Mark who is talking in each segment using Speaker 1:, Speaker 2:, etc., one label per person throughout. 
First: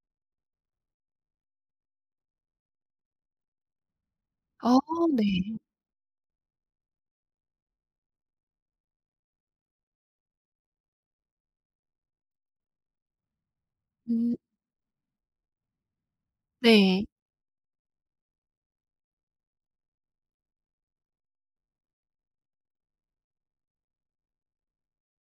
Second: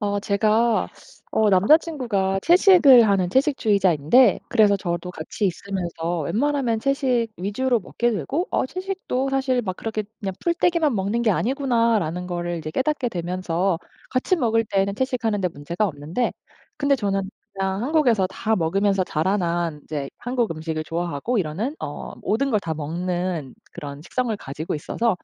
Speaker 1: 어 제가 어 남자 친구가 채식을 하는 채식주의자인데 그래서
Speaker 2: 아
Speaker 1: 저도
Speaker 2: 네.
Speaker 1: 같이 있으면서 웬만하면 채식 위주로 먹게 되고 '어 채식도 사실 막 그렇게 그냥 풀떼기만 먹는 게 아니구나.'라는 거를 이제 깨닫게 되면서
Speaker 2: 음.
Speaker 1: 같이 먹을 때에는 채식하는 데 문제가 없는데 근데
Speaker 2: 네.
Speaker 1: 저는 그냥 한국에서 다 먹으면서 자라난 이제 한국 음식을 좋아하고 이러는 어 모든 걸 다 먹는 그런 식성을 가지고 있어서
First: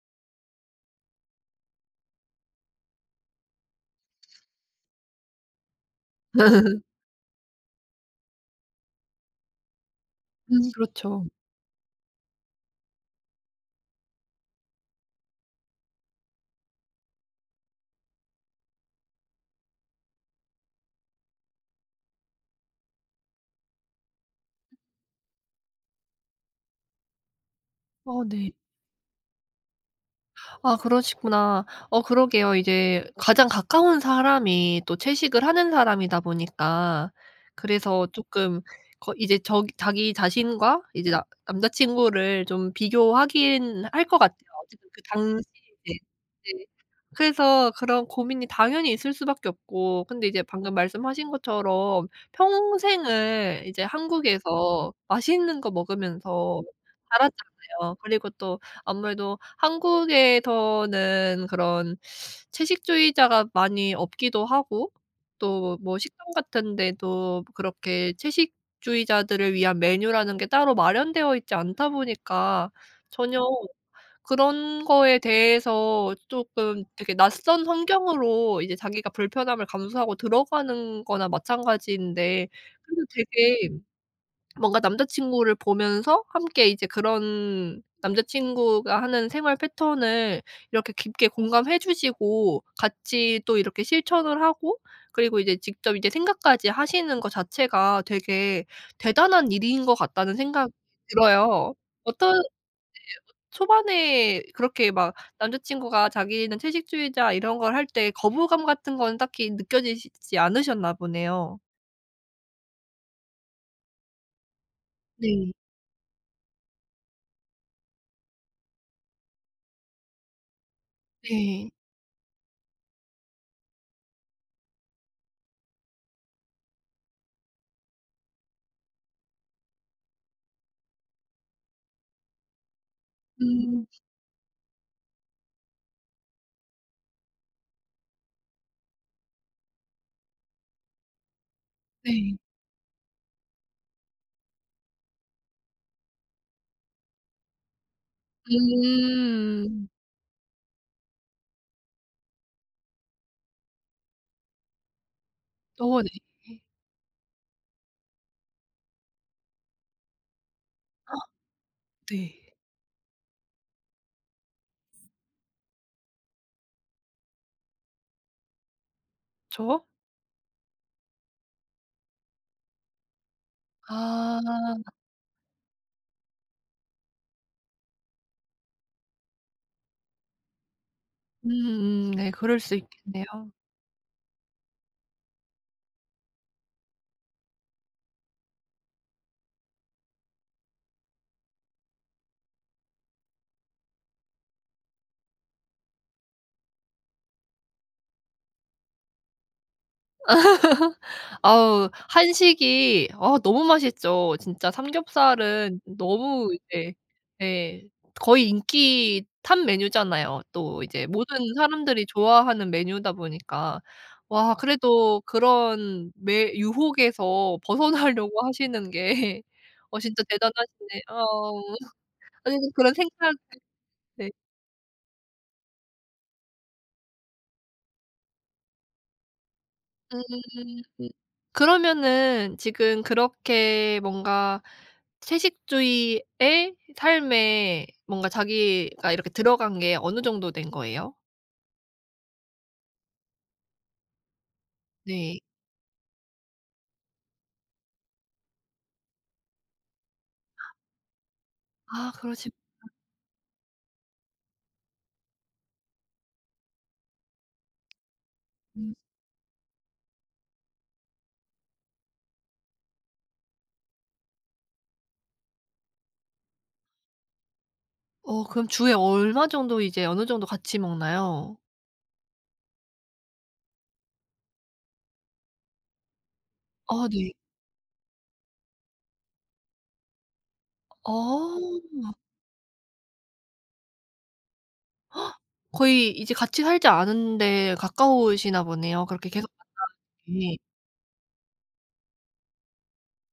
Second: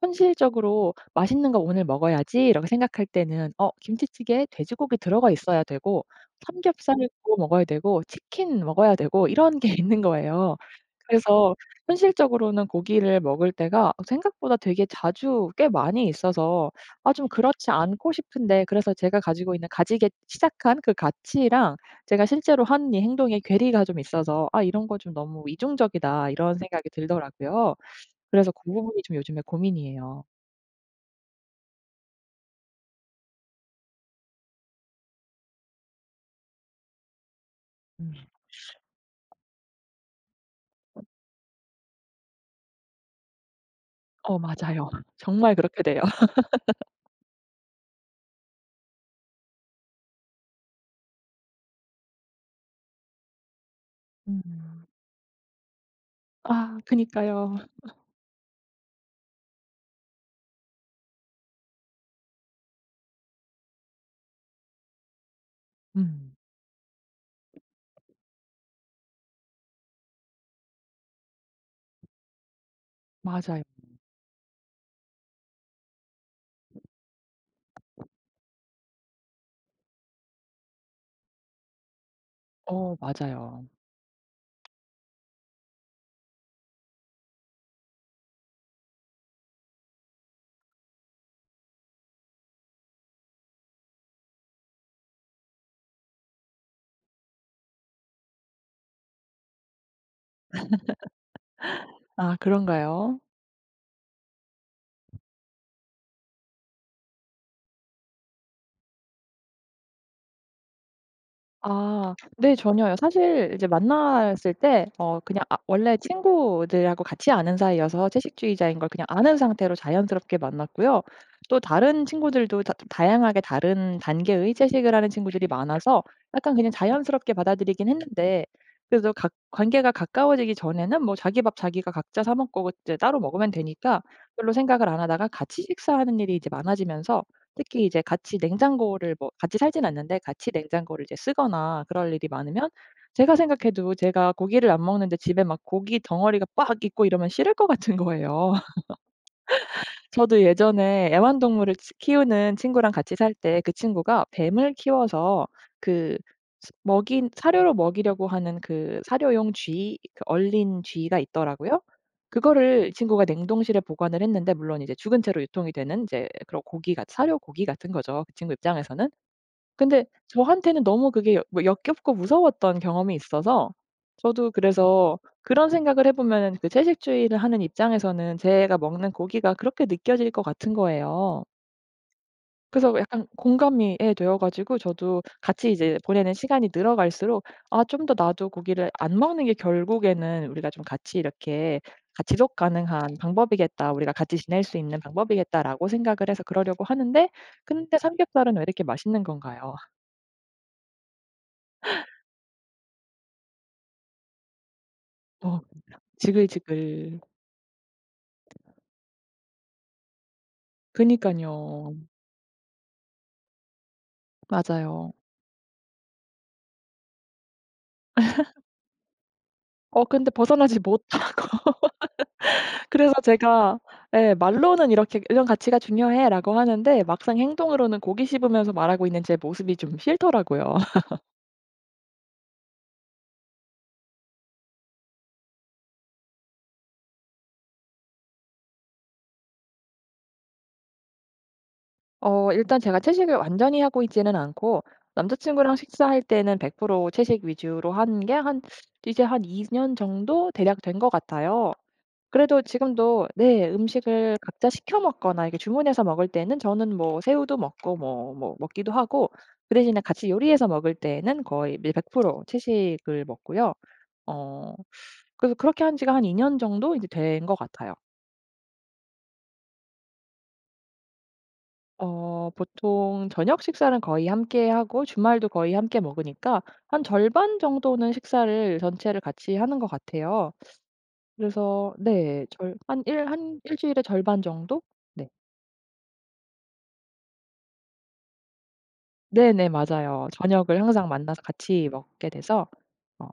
Speaker 1: 현실적으로 '맛있는 거 오늘 먹어야지.'라고 생각할 때는 어 김치찌개에 돼지고기 들어가 있어야 되고 삼겹살도 먹어야 되고 치킨 먹어야 되고 이런 게 있는 거예요.
Speaker 2: 음 그렇죠.
Speaker 1: 그래서 현실적으로는 고기를 먹을 때가 어 생각보다 되게 자주 꽤 많이 있어서 아 좀 그렇지 않고 싶은데 그래서 제가 가지고 있는 가지게 시작한 그 가치랑 제가 실제로 한 이 행동에 괴리가 좀 있어서 '아 이런 거 좀 너무 이중적이다.' 이런 생각이 들더라고요.
Speaker 2: 어 네.
Speaker 1: 그래서 고 부분이 좀 요즘에 고민이에요.
Speaker 2: 아 그러시구나. 어 그러게요. 이제 가장 가까운 사람이 또 채식을 하는 사람이다 보니까 그래서
Speaker 1: 음.
Speaker 2: 쪼끔 거 이제 저 자기 자신과 이제 나 남자 친구를 좀 비교하긴 할 것
Speaker 1: 어
Speaker 2: 같아요.
Speaker 1: 맞아요.
Speaker 2: 어쨌든 그 당시
Speaker 1: 정말 그렇게
Speaker 2: 이제
Speaker 1: 돼요.
Speaker 2: 네 그래서 그런 고민이 당연히 있을 수밖에 없고 근데 이제 방금 말씀하신 것처럼 평생을 이제
Speaker 1: 음.
Speaker 2: 한국에서 맛있는 거 먹으면서
Speaker 1: 아 그니까요.
Speaker 2: 살았잖아요. 그리고 또 아무래도 한국에서는 그런 채식주의자가 많이 없기도 하고 또 뭐 식당
Speaker 1: 음.
Speaker 2: 같은 데도 그렇게 채식주의자들을 위한 메뉴라는 게 따로 마련되어 있지 않다 보니까 전혀
Speaker 1: 맞아요.
Speaker 2: 그런 거에 대해서 쪼끔 되게 낯선 환경으로 이제 자기가 불편함을 감수하고 들어가는 거나 마찬가지인데
Speaker 1: 어
Speaker 2: 그래도
Speaker 1: 맞아요.
Speaker 2: 되게 뭔가 남자 친구를 보면서 함께 이제 그런 남자 친구가 하는 생활 패턴을 이렇게 깊게 공감해 주시고 같이 또 이렇게 실천을 하고 그리고 이제 직접 이제 생각까지 하시는 거 자체가 되게 '대단한 일인 것 같다.'는 생각이 들어요. 어떤
Speaker 1: 아
Speaker 2: 네 어
Speaker 1: 그런가요?
Speaker 2: 초반에 그렇게 막 남자 친구가 자기는 채식주의자 이런 걸 할 때 거부감 같은 거는 딱히 느껴지시지 않으셨나 보네요.
Speaker 1: 아. 네 전혀요. 사실 이제 만났을 때 어 그냥
Speaker 2: 네.
Speaker 1: 아 원래 친구들하고 같이 아는 사이여서 채식주의자인 걸 그냥 아는 상태로 자연스럽게 만났고요. 또
Speaker 2: 네.
Speaker 1: 다른 친구들도 다 좀 다양하게 다른 단계의 채식을 하는 친구들이 많아서 약간 그냥 자연스럽게 받아들이긴 했는데 그래도 가 관계가 가까워지기 전에는 뭐 자기 밥 자기가 각자 사 먹고 이제 따로 먹으면
Speaker 2: 음.
Speaker 1: 되니까 별로 생각을 안 하다가 같이 식사하는 일이 이제 많아지면서 특히 이제 같이 냉장고를 뭐 같이 살진 않는데 같이 냉장고를 이제 쓰거나 그럴 일이
Speaker 2: 네.
Speaker 1: 많으면 제가 생각해도 제가 고기를 안 먹는데 집에 막 고깃덩어리가 빡 있고 이러면 싫을 것 같은 거예요.
Speaker 2: 음.
Speaker 1: 저도 예전에 애완동물을 치 키우는 친구랑 같이 살 때 그 친구가 뱀을 키워서
Speaker 2: 어 네.
Speaker 1: 그 스 먹인 사료로 먹이려고 하는 그 사료용 쥐 그 얼린 쥐가 있더라고요.
Speaker 2: 네.
Speaker 1: 그거를 이 친구가 냉동실에 보관을 했는데 물론 이제 죽은 채로 유통이 되는 이제 그런 고기같 사료 고기 같은 거죠 그 친구 입장에서는.
Speaker 2: 그쵸.
Speaker 1: 근데 저한테는 너무 그게 어 뭐 역겹고 무서웠던 경험이 있어서 저도
Speaker 2: 아.
Speaker 1: 그래서 그런 생각을 해 보면은 그 채식주의를 하는 입장에서는 제가 먹는 고기가 그렇게 느껴질 것 같은 거예요.
Speaker 2: 음 네. 그럴 수
Speaker 1: 그래서 약간
Speaker 2: 있겠네요.
Speaker 1: 공감이 예 되어 가지고 저도 같이 이제 보내는 시간이 늘어갈수록 '아 좀 더 나도 고기를 안 먹는 게 결국에는 우리가 좀 같이 이렇게 가 지속 가능한 방법이겠다. 우리가 같이 지낼 수 있는 방법이겠다.'라고 생각을 해서 그러려고 하는데 근데 삼겹살은 왜 이렇게 맛있는 건가요?
Speaker 2: 아우 한식이 아 너무 맛있죠. 진짜
Speaker 1: 어
Speaker 2: 삼겹살은
Speaker 1: [unintelligible]
Speaker 2: 너무 이제
Speaker 1: 지글지글.
Speaker 2: 예 거의 인기 탑 메뉴잖아요. 또 이제 모든
Speaker 1: 그니깐요.
Speaker 2: 사람들이 좋아하는 메뉴다 보니까 와
Speaker 1: 맞아요.
Speaker 2: 그래도 그런 매 유혹에서 벗어나려고 하시는 게 어
Speaker 1: 어
Speaker 2: 진짜
Speaker 1: 근데 벗어나지
Speaker 2: 대단하시네
Speaker 1: 못하고
Speaker 2: 어우 아유 그런
Speaker 1: 그래서
Speaker 2: 생각
Speaker 1: 제가
Speaker 2: 네.
Speaker 1: 예 말로는 "이렇게 이런 가치가 중요해."라고 하는데 막상 행동으로는 고기 씹으면서 말하고 있는 제 모습이 좀
Speaker 2: 음
Speaker 1: 싫더라고요.
Speaker 2: 으 그러면은 지금 그렇게 뭔가 채식주의의 삶에 뭔가 자기가 이렇게 들어간 게 어느 정도 된 거예요?
Speaker 1: 어 일단 제가 채식을 완전히 하고 있지는 않고
Speaker 2: 네.
Speaker 1: 남자친구랑 식사할 때는 100% 채식 위주로 한 게 한 이제 한 2 년 정도 대략 된 것 같아요.
Speaker 2: 아 그러시구나.
Speaker 1: 그래도 지금도 네 음식을 각자 시켜 먹거나 이게 주문해서 먹을 때는 저는 뭐 새우도 먹고 뭐 뭐 먹기도
Speaker 2: 음.
Speaker 1: 하고 그 대신에 같이 요리해서 먹을 때에는 거의 밀 100% 채식을 먹고요. 어 그래서 그렇게 한 지가 한 2 년 정도 이제 된 거 같아요.
Speaker 2: 어 그럼 주에 얼마 정도 이제 어느 정도 같이 먹나요?
Speaker 1: 어 보통 저녁 식사는 거의 함께하고 주말도 거의 함께 먹으니까 한
Speaker 2: 아 네.
Speaker 1: 절반 정도는 식사를 전체를 같이 하는 것 같아요.
Speaker 2: 아.
Speaker 1: 그래서 네. 절 한 일 한 1 주일에 절반 정도? 네.
Speaker 2: 거의 이제 같이 살지 않은데 가까우시나 보네요. 그렇게 계속
Speaker 1: 네네. 맞아요.
Speaker 2: 만나는 게
Speaker 1: 저녁을 항상 만나서 같이 먹게 돼서 어.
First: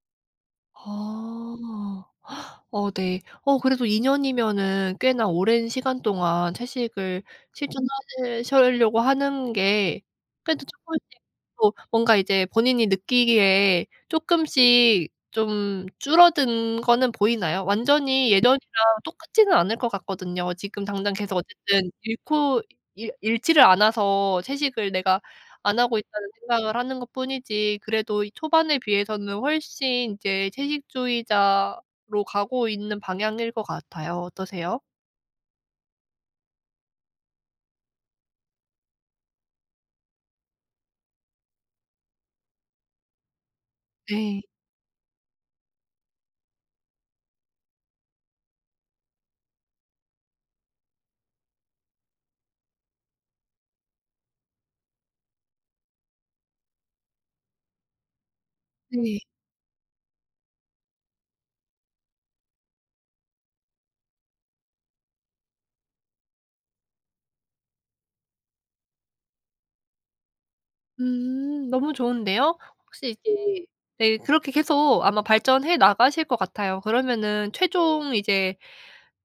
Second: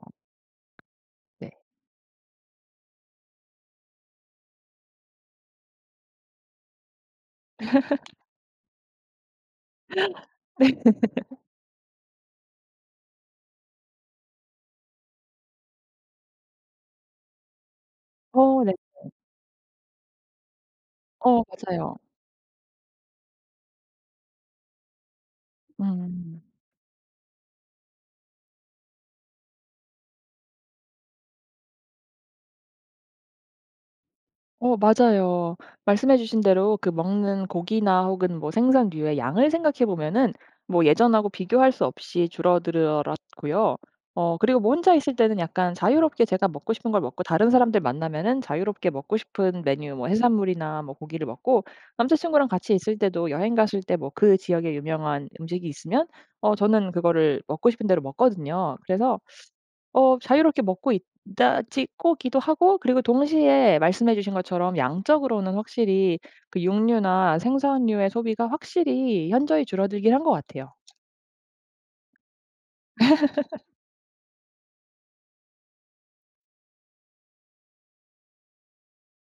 Speaker 1: 네.
Speaker 2: 아. 어 네. 어 그래도 2 년이면은 꽤나 오랜 시간 동안 채식을 실천하실 실려고 하는 게 그래도 쪼끔씩 또 뭔가 이제 본인이 느끼기에 쪼끔씩 좀 줄어든 거는 보이나요? 완전히 예전이랑
Speaker 1: 어 네네.
Speaker 2: 똑같지는 않을 것 같거든요. 지금 당장 계속
Speaker 1: 어
Speaker 2: 어쨌든
Speaker 1: 맞아요.
Speaker 2: 잃고 잃 잃지를 않아서 '채식을 내가 안 하고 있다.'는
Speaker 1: 음.
Speaker 2: 생각을 하는 것뿐이지 그래도 초반에 비해서는 훨씬 이제 채식주의자로 가고 있는 방향일 것 같아요.
Speaker 1: 어
Speaker 2: 어떠세요?
Speaker 1: 맞아요. 말씀해 주신 대로 그 먹는 고기나 혹은 뭐 생선류의 양을 생각해 보면은 뭐 예전하고 비교할 수 없이 줄어들어 었고요. 어
Speaker 2: 네.
Speaker 1: 그리고 뭐 혼자 있을 때는 약간 자유롭게 제가 먹고 싶은 걸 먹고 다른 사람들 만나면은 자유롭게 먹고 싶은 메뉴 뭐 해산물이나 뭐 고기를 먹고 남자 친구랑 같이 있을 때도 여행 갔을 때 뭐 그 지역에 유명한 음식이 있으면 어 저는 그거를 먹고 싶은 대로 먹거든요. 그래서
Speaker 2: 네.
Speaker 1: 어 자유롭게 먹고 있다지 고 기도 하고 그리고 동시에 말씀해 주신 것처럼 양적으로는 확실히 그 육류나 생선류의 소비가 확실히 현저히 줄어들긴 한 것 같아요.
Speaker 2: 음. 너무 좋은데요. 혹시 이제 네 그렇게 계속 아마 발전해 나가실 것 같아요. 그러면은 최종 이제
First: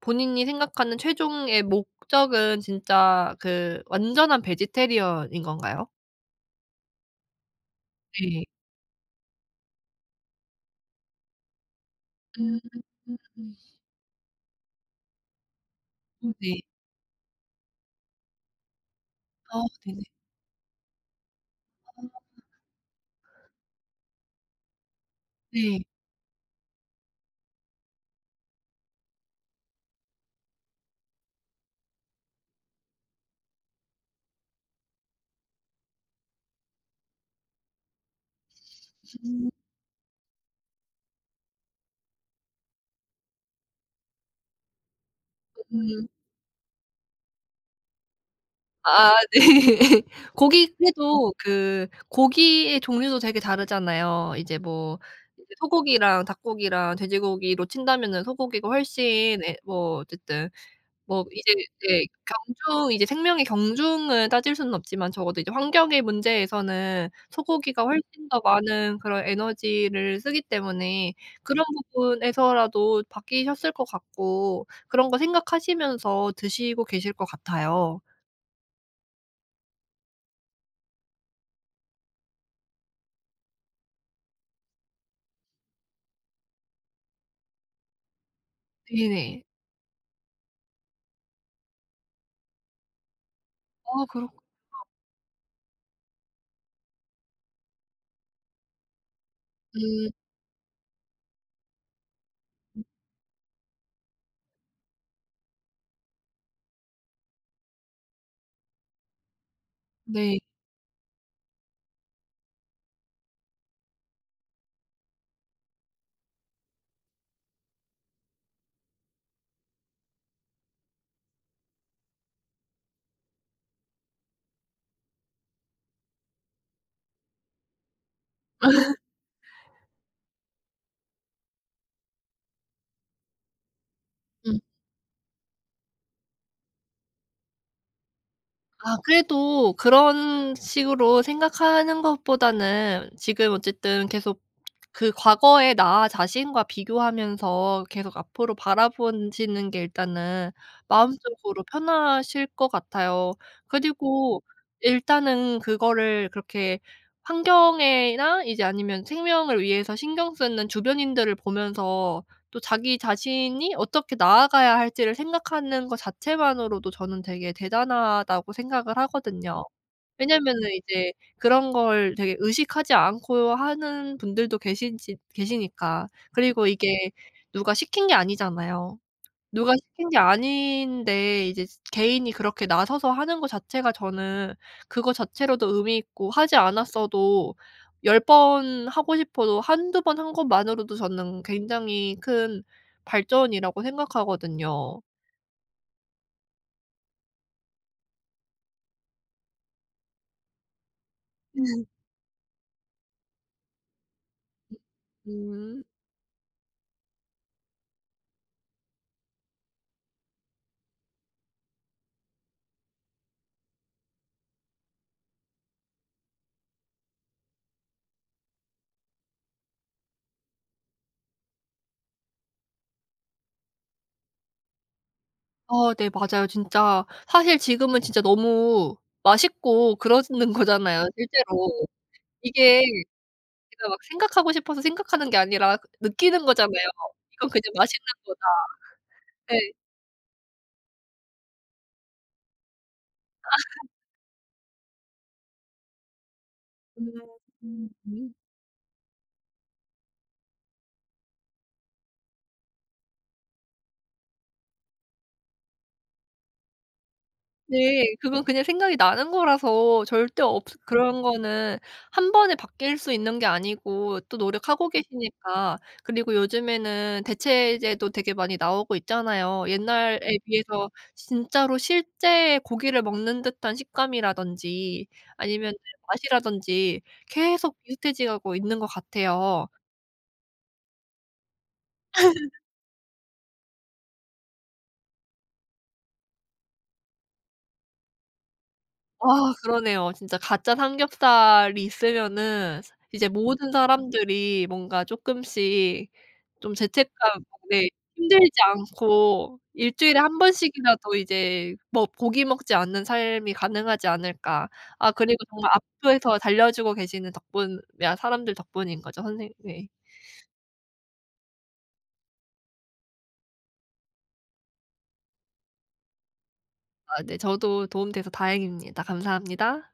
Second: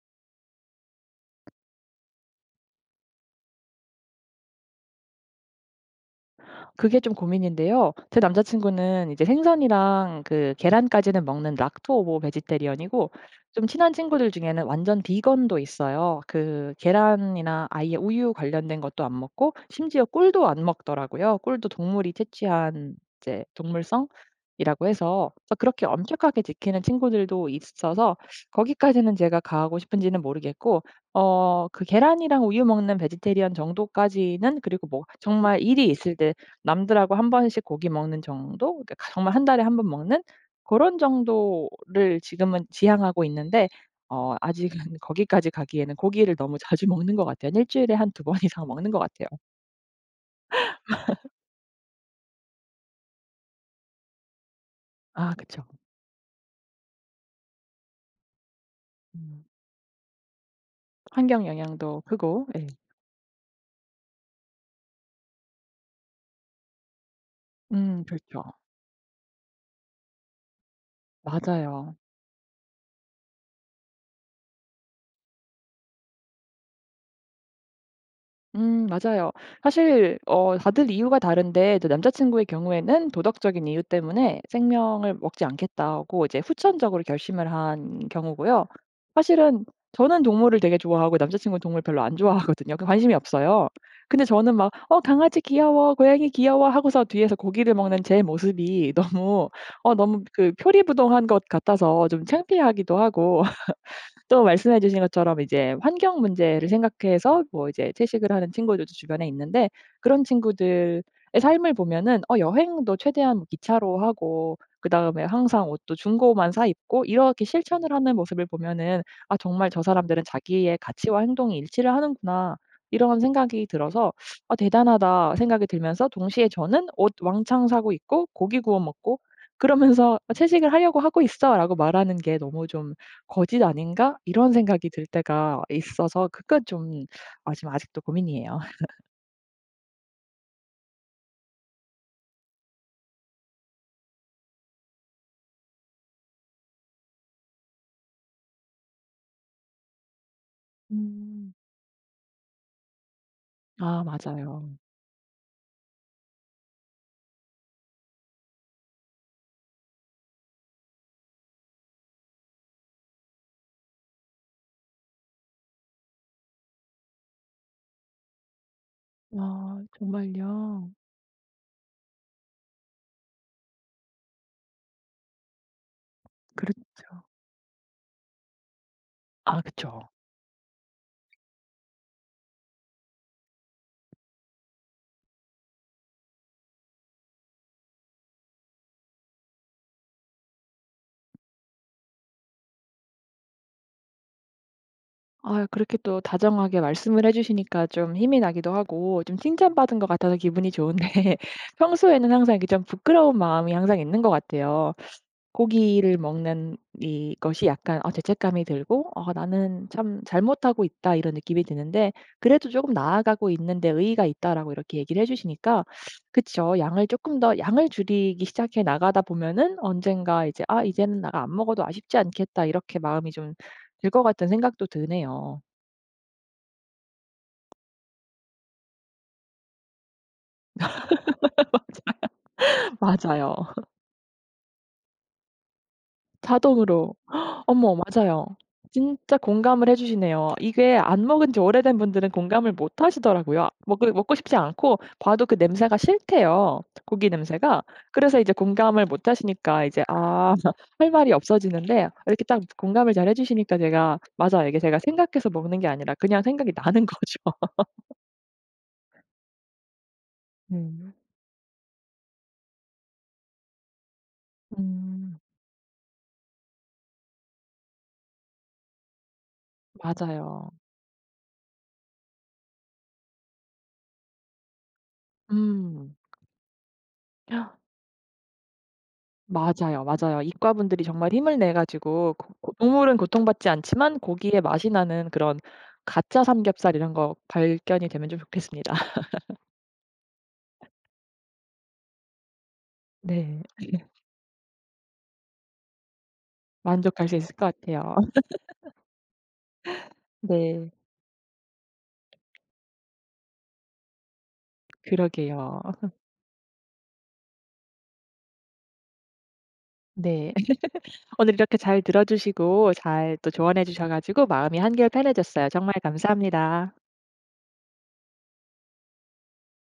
Speaker 2: 본인이 생각하는 최종의 목적은 진짜 그 완전한 베지테리언인 건가요?
Speaker 1: 그게 좀 고민인데요. 제 남자
Speaker 2: 네.
Speaker 1: 친구는 이제 생선이랑 그 계란까지는 먹는 락토오보
Speaker 2: 음.
Speaker 1: 베지테리언이고 좀 친한 친구들 중에는 완전 비건도 있어요.
Speaker 2: 음 네.
Speaker 1: 그 계란이나 아예 우유 관련된 것도 안 먹고
Speaker 2: 아 네.
Speaker 1: 심지어 꿀도 안 먹더라고요. 꿀도 동물이
Speaker 2: 아.
Speaker 1: 채취한 이제 동물성이라고 해서
Speaker 2: 네.
Speaker 1: 그렇게 엄격하게 지키는 친구들도 있어서 거기까지는 제가 가고 싶은지는 모르겠고 어 그 계란이랑 우유 먹는 베지테리언 정도까지는 그리고 뭐 정말 일이 있을 때 남들하고 1 번씩 고기 먹는 정도? 그러니까 정말 1
Speaker 2: 음.
Speaker 1: 달에 1 번 먹는 고런 정도를 지금은 지향하고 있는데 어 아직은 거기까지 가기에는
Speaker 2: 음.
Speaker 1: 고기를 너무 자주 먹는 것 같아요. 한 1 주일에 한 2 번 이상 먹는 것
Speaker 2: 아
Speaker 1: 같아요.
Speaker 2: 네. 고기 해도 그 고기의 종류도 되게 다르잖아요. 이제 뭐
Speaker 1: 아
Speaker 2: 이제
Speaker 1: 그쵸.
Speaker 2: 소고기랑 닭고기랑 돼지고기로 친다면은 소고기가 훨씬
Speaker 1: 음.
Speaker 2: 예 뭐 어쨌든 뭐
Speaker 1: 환경
Speaker 2: 이제
Speaker 1: 영향도
Speaker 2: 네
Speaker 1: 크고 예.
Speaker 2: 경중 이제 생명의 경중을 따질 수는 없지만 적어도 이제 환경의 문제에서는 소고기가
Speaker 1: 음
Speaker 2: 훨씬 더
Speaker 1: 그렇죠.
Speaker 2: 많은 그런 에너지를 쓰기 때문에 그런
Speaker 1: 맞아요.
Speaker 2: 부분에서라도 바뀌셨을 것 같고 그런 거 생각하시면서 드시고 계실 것 같아요.
Speaker 1: 음 맞아요. 사실 어 다들 이유가 다른데 이제 남자 친구의 경우에는 도덕적인 이유 때문에 '생명을 먹지 않겠다.'고 이제 후천적으로 결심을 한 경우고요.
Speaker 2: 네네.
Speaker 1: 사실은 저는 동물을 되게 좋아하고 남자 친구는 동물을 별로 안 좋아하거든요. 그 관심이 없어요.
Speaker 2: 아
Speaker 1: 근데
Speaker 2: 그렇군요.
Speaker 1: 저는 막 "어 강아지 귀여워. 고양이 귀여워." 하고서 뒤에서 고기를 먹는 제 모습이 너무 어
Speaker 2: 음.
Speaker 1: 너무 그 표리부동한 것 같아서 좀 창피하기도 하고 또 말씀해 주신 것처럼 이제 환경 문제를 생각해서 뭐 이제 채식을 하는 친구들도 주변에 있는데 그런
Speaker 2: 네.
Speaker 1: 친구들의 삶을 보면은 어 여행도 최대한 기차로 하고 그다음에 항상 옷도 중고만 사입고 이렇게 실천을 하는 모습을 보면은 '아 정말 저 사람들은 자기의 가치와 행동이 일치를 하는구나.' 이런 생각이 들어서 '아 대단하다.' 생각이 들면서 동시에 저는 옷 왕창 사고 있고 고기 구워 먹고 그러면서 어 "채식을 하려고 하고 있어."라고 말하는 게 너무 좀 '거짓 아닌가.' 이런
Speaker 2: 음.
Speaker 1: 생각이 들 때가 있어서 그건 좀 아 좀 아직도 고민이에요.
Speaker 2: 아 그래도 그런 식으로 생각하는 것보다는 지금 어쨌든 계속 그 과거의 나 자신과 비교하면서 계속 앞으로 바라본 시는 게 일단은
Speaker 1: 음.
Speaker 2: 마음속으로 편하실 것 같아요.
Speaker 1: 아
Speaker 2: 그리고
Speaker 1: 맞아요.
Speaker 2: 일단은 그거를 그렇게 환경에나 이제 아니면 생명을 위해서 신경 쓰는 주변인들을 보면서 또 자기 자신이 어떻게 나아가야 할지를 생각하는 거 자체만으로도 저는 되게 '대단하다.'고 생각을 하거든요.
Speaker 1: 아
Speaker 2: 왜냐하면은
Speaker 1: 정말요?
Speaker 2: 이제 그런 걸 되게 의식하지 않고 하는 분들도 계시지 계시니까. 그리고 이게
Speaker 1: 그렇죠.
Speaker 2: 누가 시킨 게 아니잖아요.
Speaker 1: 아
Speaker 2: 누가 시킨
Speaker 1: 그쵸.
Speaker 2: 게 아닌데 이제 지 개인이 그렇게 나서서 하는 거 자체가 저는 그거 자체로도 의미 있고 하지 않았어도 10 번 하고 싶어도 1-2 번 한 것만으로도 저는 굉장히 큰 발전이라고 생각하거든요.
Speaker 1: 아유 그렇게 또 다정하게 말씀을 해 주시니까 좀 힘이 나기도 하고 좀 칭찬받은 것 같아서 기분이 좋은데 평소에는 항상 이렇게 좀 부끄러운 마음이 항상 있는 것 같아요.
Speaker 2: 음.
Speaker 1: 고기를 먹는 이것이 약간 아 죄책감이 들고 어 '나는 참 잘못하고 있다.' 이런 느낌이 드는데 그래도 "조금 나아가고 있는 데 의의가 있다."라고 이렇게 얘기를 해 주시니까 그쵸. 양을 쪼금 더 양을 줄이기 시작해 나가다 보면은 언젠가 이제 '아 이제는 내가 안 먹어도 아쉽지 않겠다.' 이렇게 마음이 좀 들 것 같은 생각도 드네요.
Speaker 2: 아 네 맞아요 진짜. 사실 지금은 진짜 너무 맛있고 그러시는 거잖아요 실제로. 이게
Speaker 1: 맞아요.
Speaker 2: 내가
Speaker 1: 맞아요.
Speaker 2: 막 생각하고 싶어서 생각하는 게 아니라 그 느끼는 거잖아요.
Speaker 1: 자동으로.
Speaker 2: '이건 그냥
Speaker 1: 어머
Speaker 2: 맛있는 거다.'
Speaker 1: 맞아요. 진짜
Speaker 2: 예.
Speaker 1: 공감을 해 주시네요. 이게 안 먹은 지 오래된 분들은 공감을 못 하시더라고요. 아 먹고 먹고 싶지 않고 봐도 그 냄새가 싫대요
Speaker 2: 음.
Speaker 1: 고기 냄새가.
Speaker 2: 음 음.
Speaker 1: 그래서 이제 공감을 못 하시니까 이제 아 할 말이 없어지는데 이렇게 딱 공감을 잘 해 주시니까 제가 맞아요. 이게 제가 생각해서 먹는 게 아니라 그냥 생각이 나는 거죠.
Speaker 2: 네. 그건 그냥 생각이 나는 거라서 절대 없
Speaker 1: 음.
Speaker 2: 그런 거는 1 번에 바뀔 수 있는 게 아니고 또 노력하고
Speaker 1: 음.
Speaker 2: 계시니까 그리고 요즘에는 대체제도 되게 많이 나오고 있잖아요. 옛날에
Speaker 1: 맞아요.
Speaker 2: 비해서 진짜로 실제 고기를 먹는 듯한 식감이라든지 아니면은
Speaker 1: 음.
Speaker 2: 맛이라든지 계속 비슷해져 가고 있는 것 같아요.
Speaker 1: 맞아요. 맞아요. 이과 분들이 정말 힘을 내 가지고 고 고 동물은 고통받지 않지만 고기의 맛이 나는 그런 가짜 삼겹살 이런 거 발견이 되면 좀 좋겠습니다.
Speaker 2: 아 그러네요. 진짜 가짜 삼겹살이 있으면은 이제
Speaker 1: 네.
Speaker 2: 모든 사람들이 뭔가 쪼끔씩 좀
Speaker 1: 만족할 수
Speaker 2: 죄책감
Speaker 1: 있을 것
Speaker 2: 네
Speaker 1: 같아요.
Speaker 2: 힘들지 않고 1 주일에 1
Speaker 1: 네.
Speaker 2: 번씩이라도 이제 뭐 고기 먹지 않는 삶이 가능하지 않을까. 아 그리고 정말
Speaker 1: 그러게요.
Speaker 2: 앞을 더 달려주고 계시는 덕분에 사람들 덕분인 거죠. 선생 네.
Speaker 1: 네. 오늘 이렇게 잘 들어주시고 잘 또 조언해 주셔 가지고 마음이 한결 편해졌어요. 정말 감사합니다.
Speaker 2: 아 네. 저도 도움돼서 다행입니다. 감사합니다.